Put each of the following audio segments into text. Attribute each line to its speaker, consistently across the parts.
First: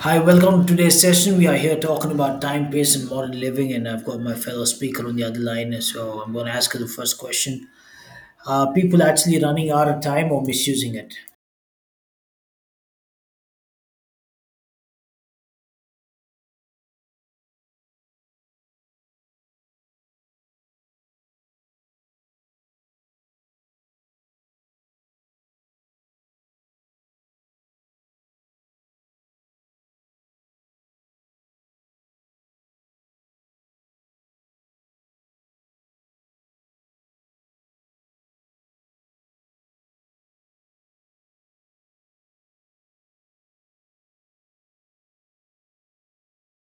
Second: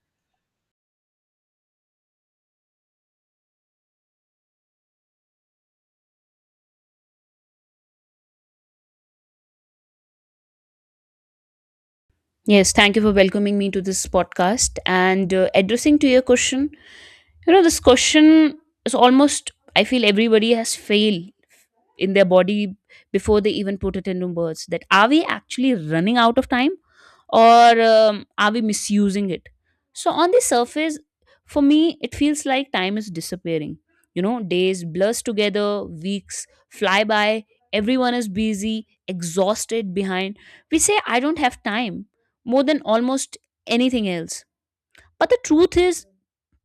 Speaker 1: Hi, welcome to today's session. We are here talking about time, pace, and modern living, and I've got my fellow speaker on the other line, so I'm going to ask her the first question. Are people actually running out of time or misusing it?
Speaker 2: Yes, thank you for welcoming me to this podcast and addressing to your question. You know, this question is almost, I feel everybody has failed in their body before they even put it into words that are we actually running out of time or are we misusing it? So, on the surface, for me, it feels like time is disappearing. You know, days blurs together, weeks fly by, everyone is busy, exhausted, behind. We say, I don't have time more than almost anything else. But the truth is,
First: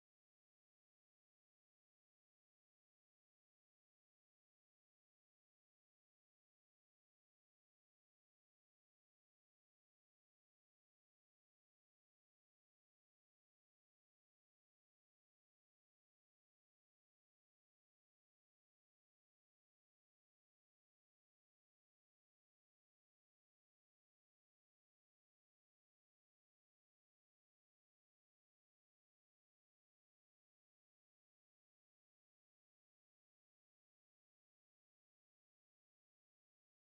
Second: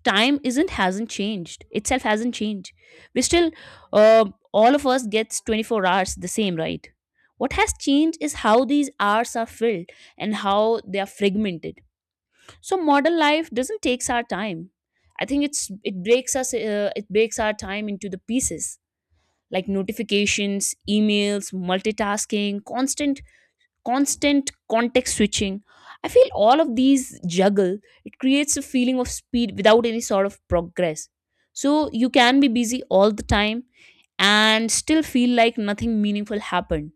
Speaker 2: time isn't hasn't changed itself hasn't changed. We still uh, all of us gets 24 hours the same, right? What has changed is how these hours are filled and how they are fragmented. So modern life doesn't takes our time, I think it breaks us, it breaks our time into the pieces, like notifications, emails, multitasking, constant context switching. I feel all of these juggle, it creates a feeling of speed without any sort of progress. So you can be busy all the time and still feel like nothing meaningful happened.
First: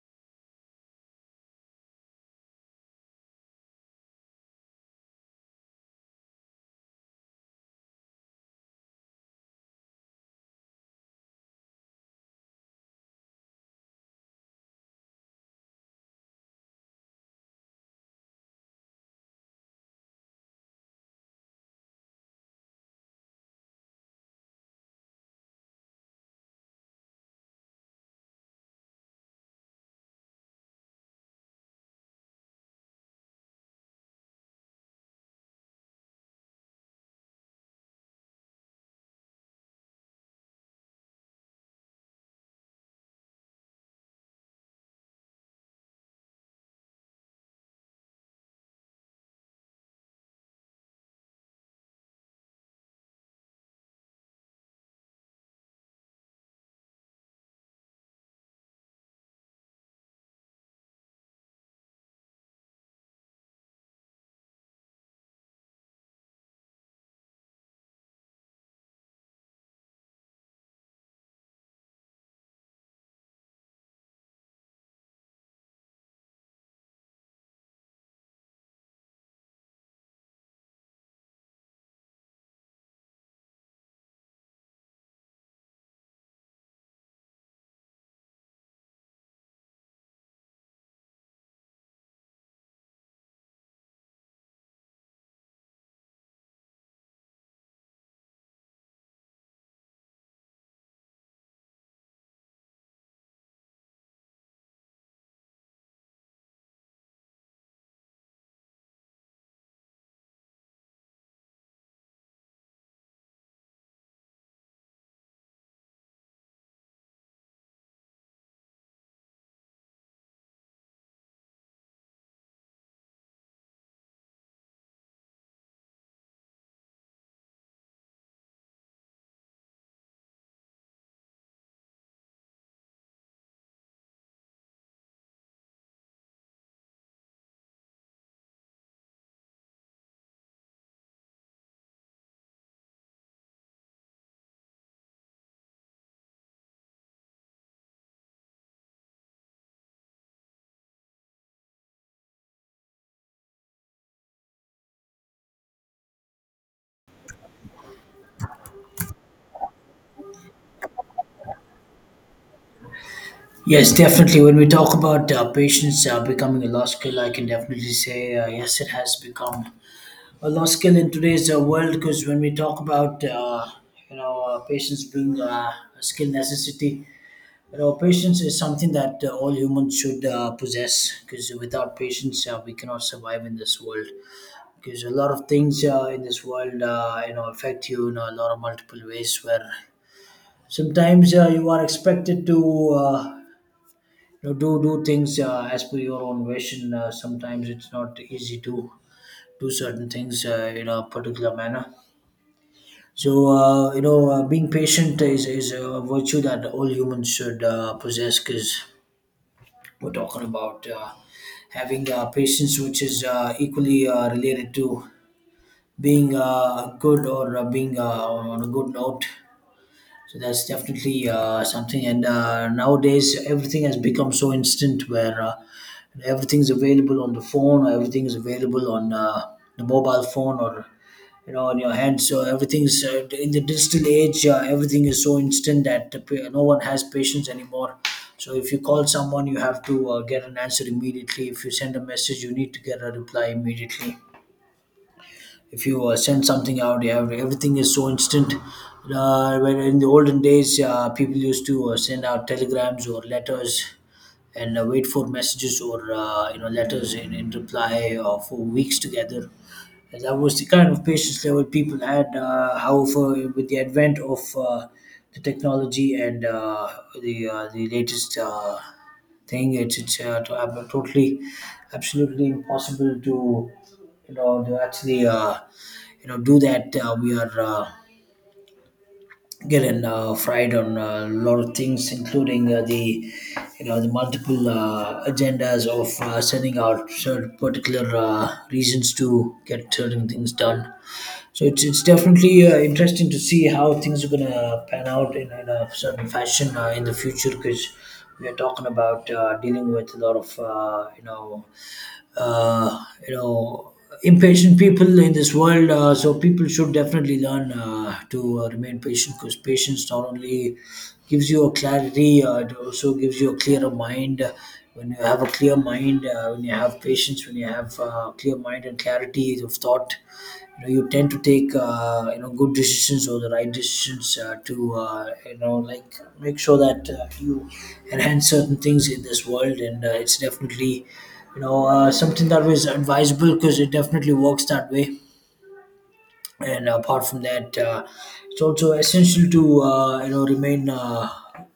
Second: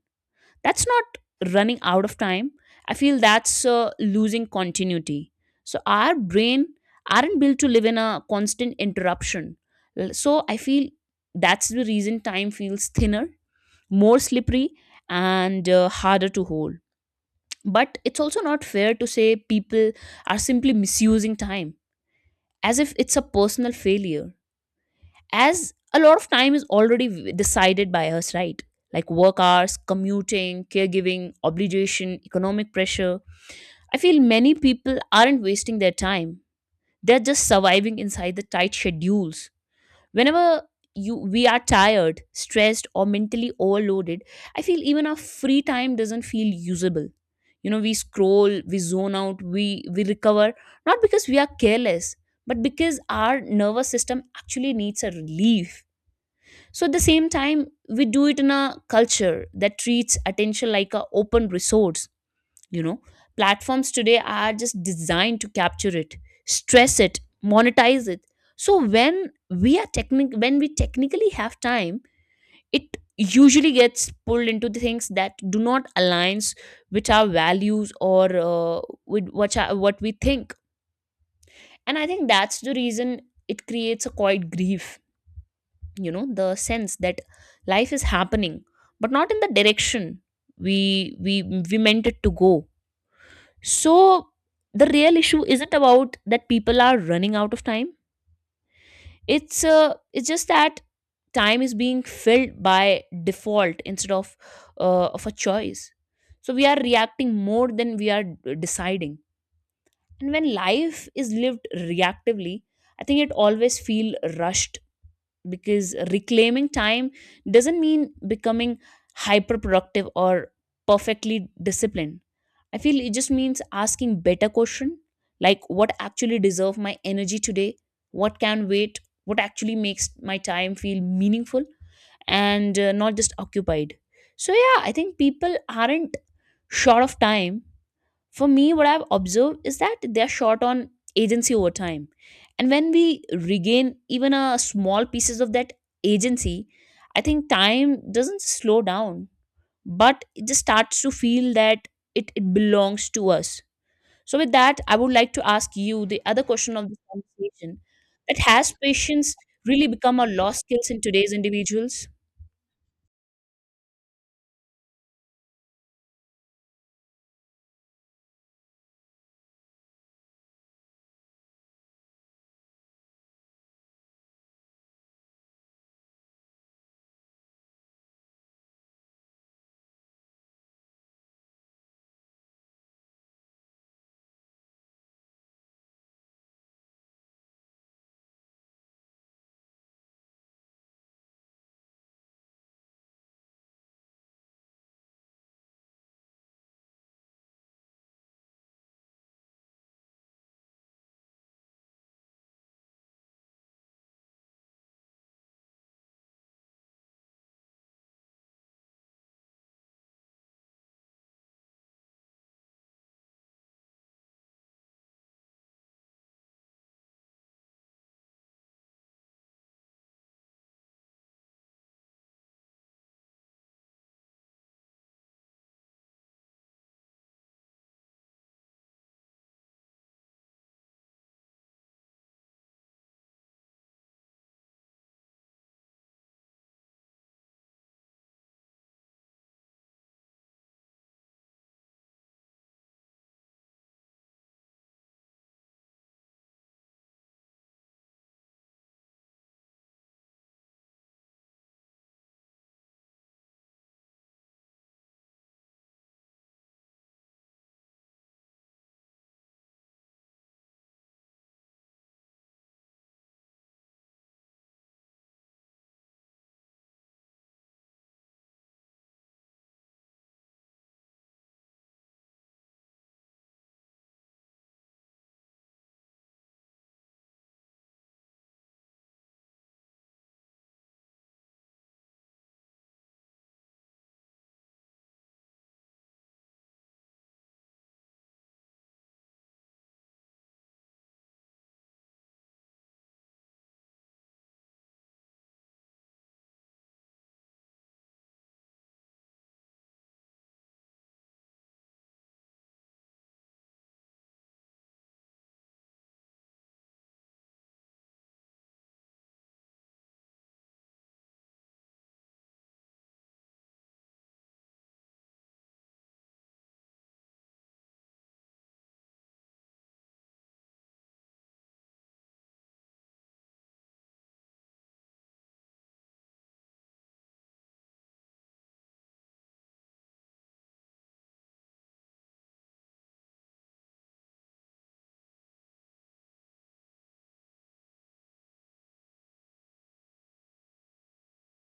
Speaker 2: That's not running out of time. I feel that's losing continuity. So our brain aren't built to live in a constant interruption. So I feel that's the reason time feels thinner, more slippery, and harder to hold. But it's also not fair to say people are simply misusing time as if it's a personal failure, as a lot of time is already decided by us, right? Like work hours, commuting, caregiving, obligation, economic pressure. I feel many people aren't wasting their time, they're just surviving inside the tight schedules. Whenever you we are tired, stressed, or mentally overloaded, I feel even our free time doesn't feel usable. You know, we scroll, we zone out, we recover not because we are careless, but because our nervous system actually needs a relief. So at the same time, we do it in a culture that treats attention like a open resource. You know, platforms today are just designed to capture it, stress it, monetize it. So when we technically have time, it usually gets pulled into the things that do not aligns with our values or with what we think. And I think that's the reason it creates a quiet grief, you know, the sense that life is happening but not in the direction we we we meant it to go. So the real issue isn't about that people are running out of time. It's just that time is being filled by default instead of a choice. So we are reacting more than we are deciding. And when life is lived reactively, I think it always feel rushed. Because reclaiming time doesn't mean becoming hyper productive or perfectly disciplined, I feel it just means asking better question, like what actually deserve my energy today, what can wait, what actually makes my time feel meaningful and not just occupied. So yeah, I think people aren't short of time. For me what I've observed is that they're short on agency over time. And when we regain even a small pieces of that agency, I think time doesn't slow down but it just starts to feel that it belongs to us. So, with that, I would like to ask you the other question of this conversation, that has patience really become a lost skills in today's individuals?
Speaker 1: Yes, definitely. When we talk about patience becoming a lost skill, I can definitely say yes, it has become a lost skill in today's world. Because when we talk about patience being a skill necessity, you know, patience is something that all humans should possess because without patience, we cannot survive in this world. Because a lot of things in this world, affect you in a lot of multiple ways. Where sometimes you are expected to, uh, do things as per your own wish, and sometimes it's not easy to do certain things in a particular manner. So being patient is a virtue that all humans should possess because we're talking about having patience, which is equally related to being good or being on a good note. So that's definitely something. And nowadays, everything has become so instant where everything's available on the phone, or everything's available on the mobile phone, or you know, on your hand. So everything's in the digital age. Everything is so instant that no one has patience anymore. So if you call someone, you have to get an answer immediately. If you send a message, you need to get a reply immediately. If you send something out, you have everything is so instant. When in the olden days, people used to send out telegrams or letters, and wait for messages or letters in reply for weeks together, and that was the kind of patience level people had. However, with the advent of the technology and the latest thing, it's totally absolutely impossible to you know to actually do that. We are getting fried on a lot of things including the you know the multiple agendas of sending out certain particular reasons to get certain things done. So it's definitely interesting to see how things are gonna pan out in a certain fashion in the future, because we are talking about dealing with a lot of uh, you know impatient people in this world. So people should definitely learn to remain patient because patience not only gives you a clarity, it also gives you a clearer mind. When you have a clear mind, when you have patience, when you have clear mind and clarity of thought, you know you tend to take good decisions or the right decisions to like make sure that you enhance certain things in this world, and it's definitely you know something that was advisable because it definitely works that way. And apart from that it's also essential to you know remain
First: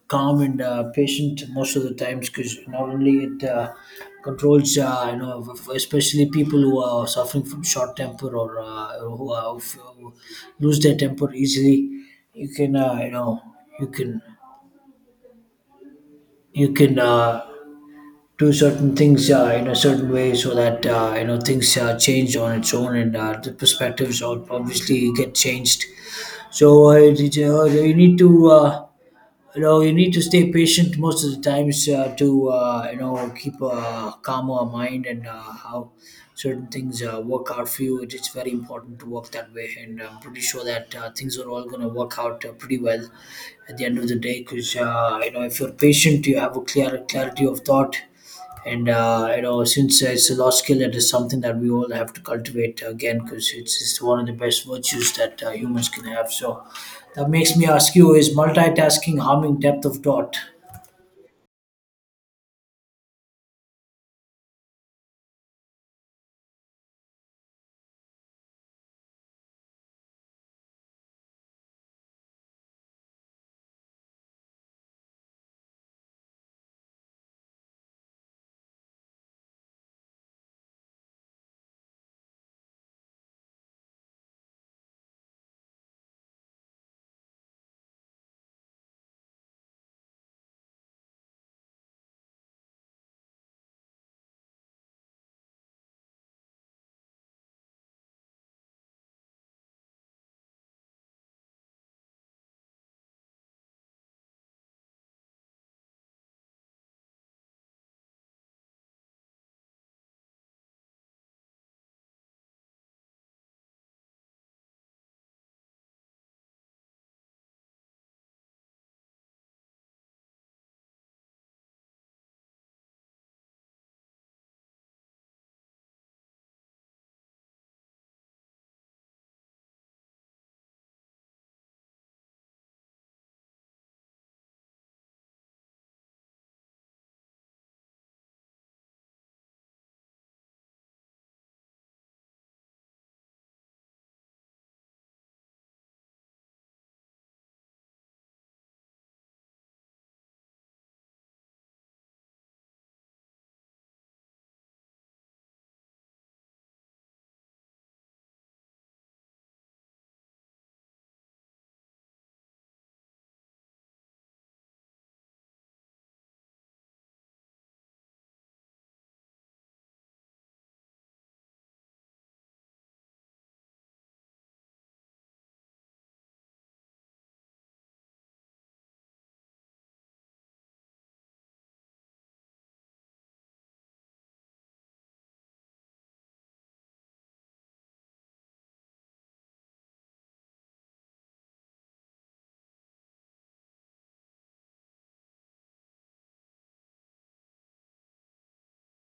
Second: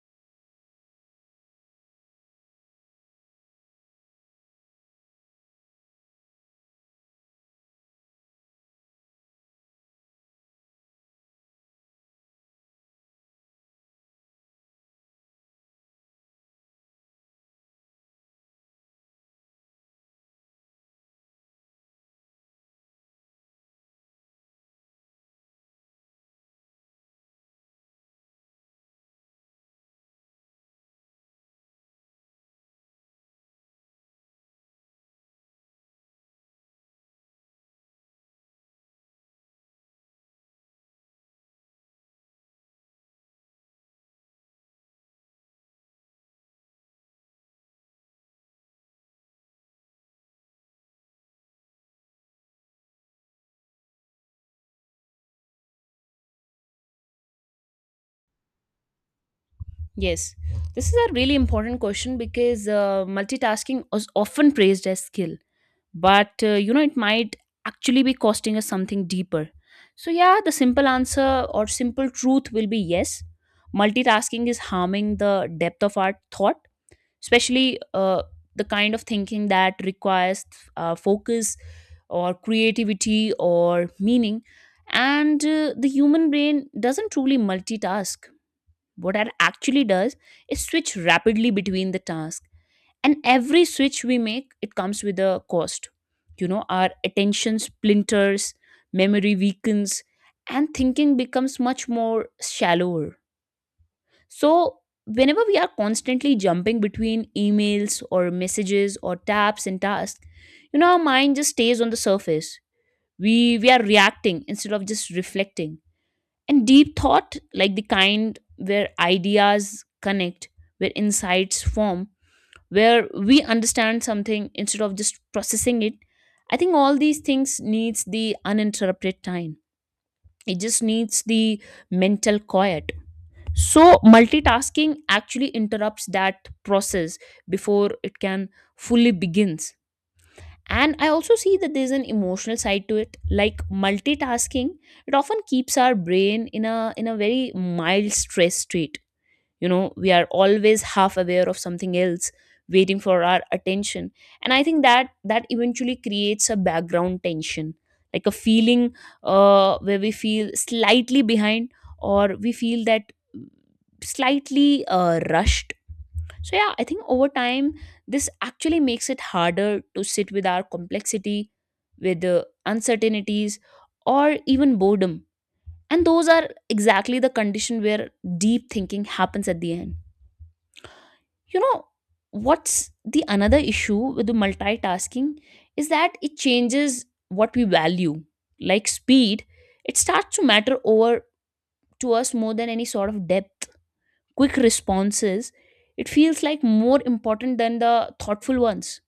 Speaker 1: calm and patient most of the times because not only it controls especially people who are suffering from short temper or who, are, who lose their temper easily. You can you can you can do certain things in a certain way so that you know things change on its own, and the perspectives obviously get changed. So you need to you know you need to stay patient most of the times to you know keep a calmer mind and how certain things work out for you. It is very important to work that way, and I'm pretty sure that things are all going to work out pretty well at the end of the day. Because you know if you're patient, you have a clear clarity of thought, and you know since it's a lost skill, it is something that we all have to cultivate again because it's one of the best virtues that humans can have. So that makes me ask you, is multitasking harming depth of
Speaker 2: Yes,
Speaker 1: thought?
Speaker 2: this is a really important question because multitasking is often praised as skill, but you know, it might actually be costing us something deeper. So, yeah, the simple answer or simple truth will be yes, multitasking is harming the depth of our thought, especially the kind of thinking that requires focus or creativity or meaning. And the human brain doesn't truly multitask, what it actually does is switch rapidly between the tasks. And every switch we make, it comes with a cost. You know, our attention splinters, memory weakens, and thinking becomes much more shallower. So, whenever we are constantly jumping between emails or messages or tabs and tasks, you know, our mind just stays on the surface. We are reacting instead of just reflecting. And deep thought, like the kind where ideas connect, where insights form, where we understand something instead of just processing it, I think all these things needs the uninterrupted time. It just needs the mental quiet. So, multitasking actually interrupts that process before it can fully begins. And I also see that there's an emotional side to it. Like multitasking, it often keeps our brain in a very mild stress state. You know, we are always half aware of something else waiting for our attention. And I think that eventually creates a background tension, like a feeling where we feel slightly behind or we feel that slightly rushed. So yeah, I think over time this actually makes it harder to sit with our complexity, with the uncertainties or even boredom. And those are exactly the condition where deep thinking happens at the end, you know. What's the another issue with the multitasking is that it changes what we value, like speed. It starts to matter over to us more than any sort of depth. Quick responses, it feels like more important than the thoughtful ones.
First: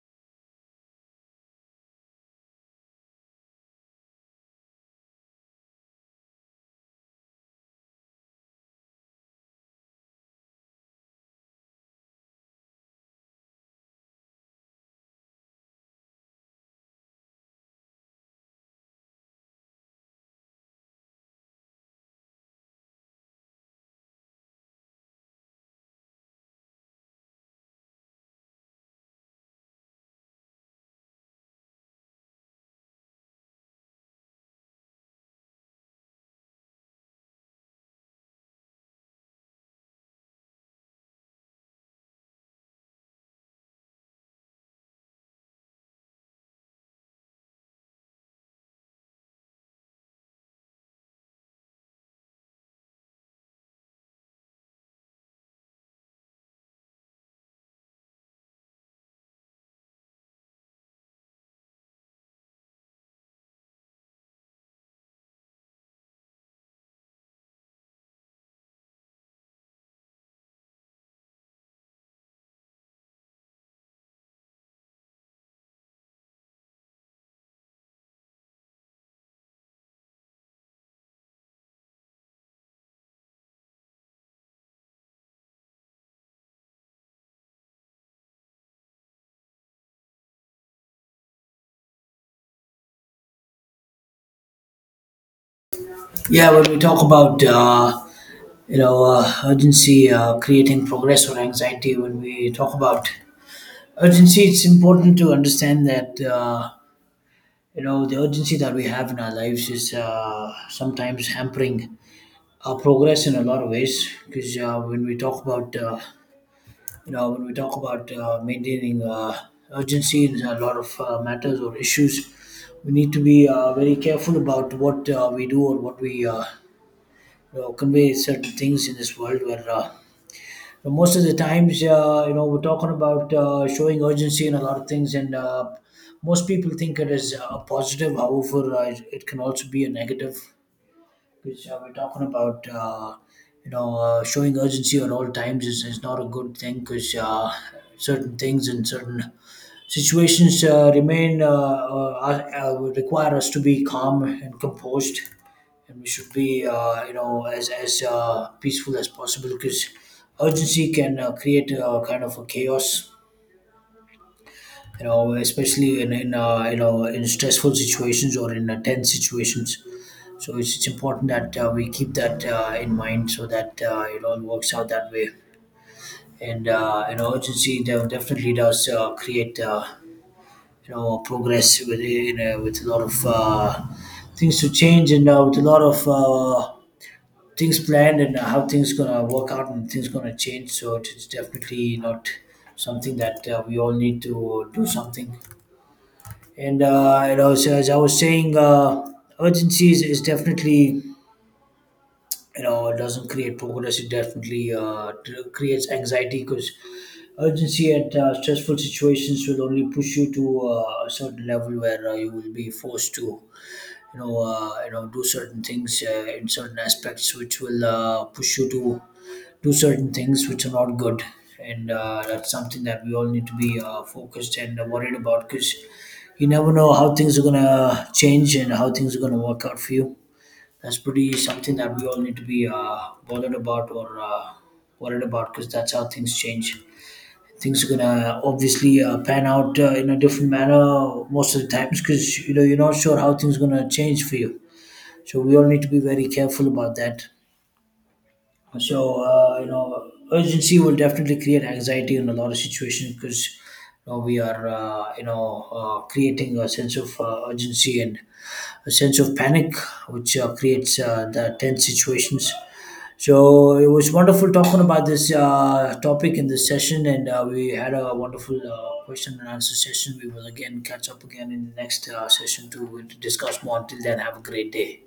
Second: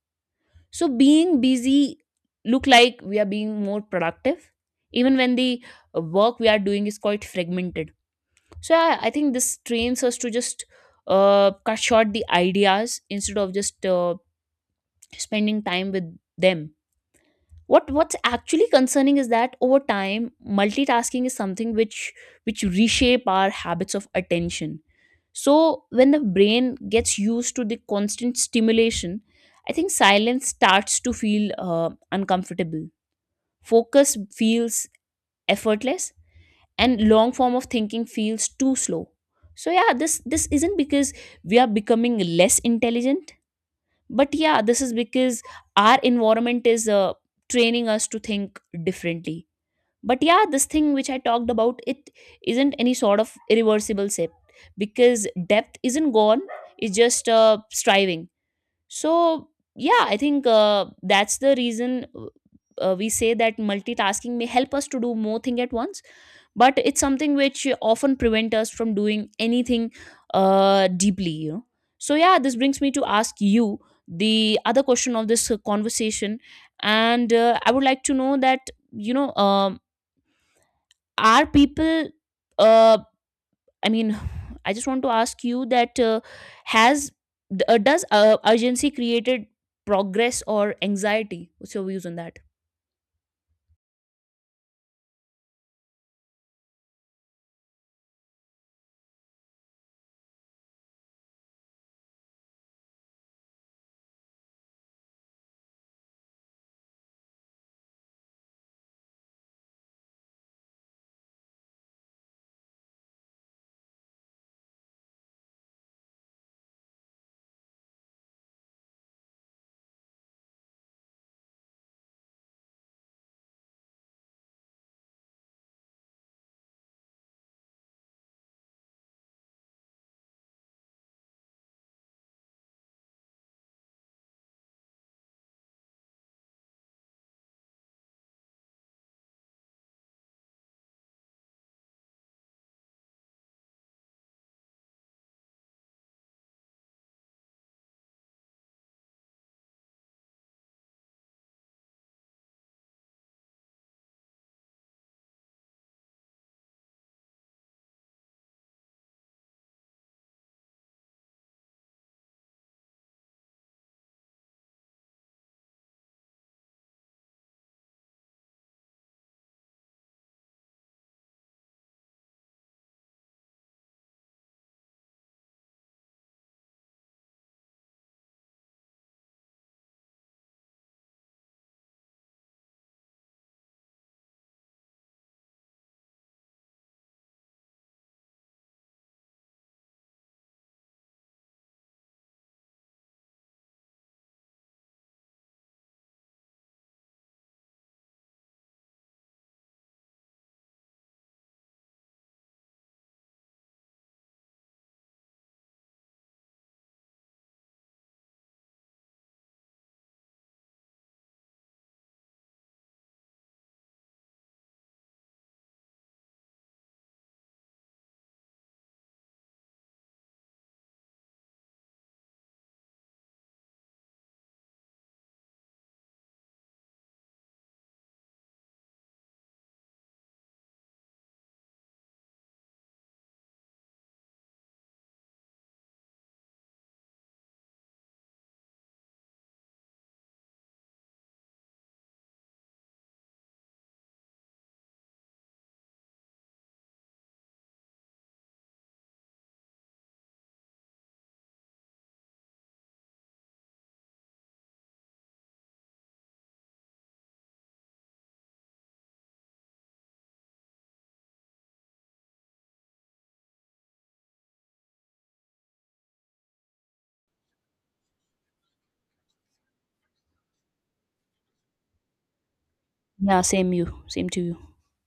Speaker 2: So being busy look like we are being more productive, even when the work we are doing is quite fragmented. So yeah, I think this trains us to just cut short the ideas instead of just spending time with them. What's actually concerning is that over time multitasking is something which reshape our habits of attention. So when the brain gets used to the constant stimulation, I think silence starts to feel uncomfortable, focus feels effortless, and long form of thinking feels too slow. So yeah, this isn't because we are becoming less intelligent, but yeah, this is because our environment is training us to think differently. But yeah, this thing which I talked about it isn't any sort of irreversible shift, because depth isn't gone, it's just striving. So yeah, I think that's the reason we say that multitasking may help us to do more thing at once, but it's something which often prevent us from doing anything deeply, you know. So yeah, this brings me to ask you the other question of this conversation, and I would like to know that, you know, are people uh, I mean I just want to ask you that has does urgency created progress or anxiety? What's your views on that?
Speaker 1: Yeah, when we talk about urgency creating progress or anxiety, when we talk about urgency, it's important to understand that you know the urgency that we have in our lives is sometimes hampering progress in a lot of ways. Because when we talk about when we talk about maintaining urgency in a lot of matters or issues, we need to be very careful about what we do or what we you know, convey certain things in this world where you know, most of the times you know we're talking about showing urgency in a lot of things, and most people think it is a positive, however it can also be a negative because we're talking about showing urgency at all times is not a good thing because certain things and certain situations remain would require us to be calm and composed, and we should be you know as peaceful as possible because urgency can create a kind of a chaos, you know especially in you know in stressful situations or in tense situations. So it's important that we keep that in mind so that it all works out that way. And you know, urgency definitely does create progress with you know, with a lot of things to change, and with a lot of things planned and how things gonna work out and things gonna change. So it's definitely not something that we all need to do something. And you know, so as I was saying, urgency is definitely you know it doesn't create progress, it definitely creates anxiety because urgency at stressful situations will only push you to a certain level where you will be forced to you know do certain things in certain aspects which will push you to do certain things which are not good, and that's something that we all need to be focused and worried about because you never know how things are going to change and how things are going to work out for you. That's pretty something that we all need to be bothered about or worried about because that's how things change. Things are gonna obviously pan out in a different manner most of the times because you know you're not sure how things are gonna change for you. So we all need to be very careful about that. So you know, urgency will definitely create anxiety in a lot of situations because you know, we are creating a sense of urgency and a sense of panic, which creates the tense situations. So it was wonderful talking about this topic in this session, and we had a wonderful question and answer session. We will again catch up again in the next session to
Speaker 2: Yeah,
Speaker 1: discuss more. Until then,
Speaker 2: same
Speaker 1: have a
Speaker 2: to you.
Speaker 1: great day.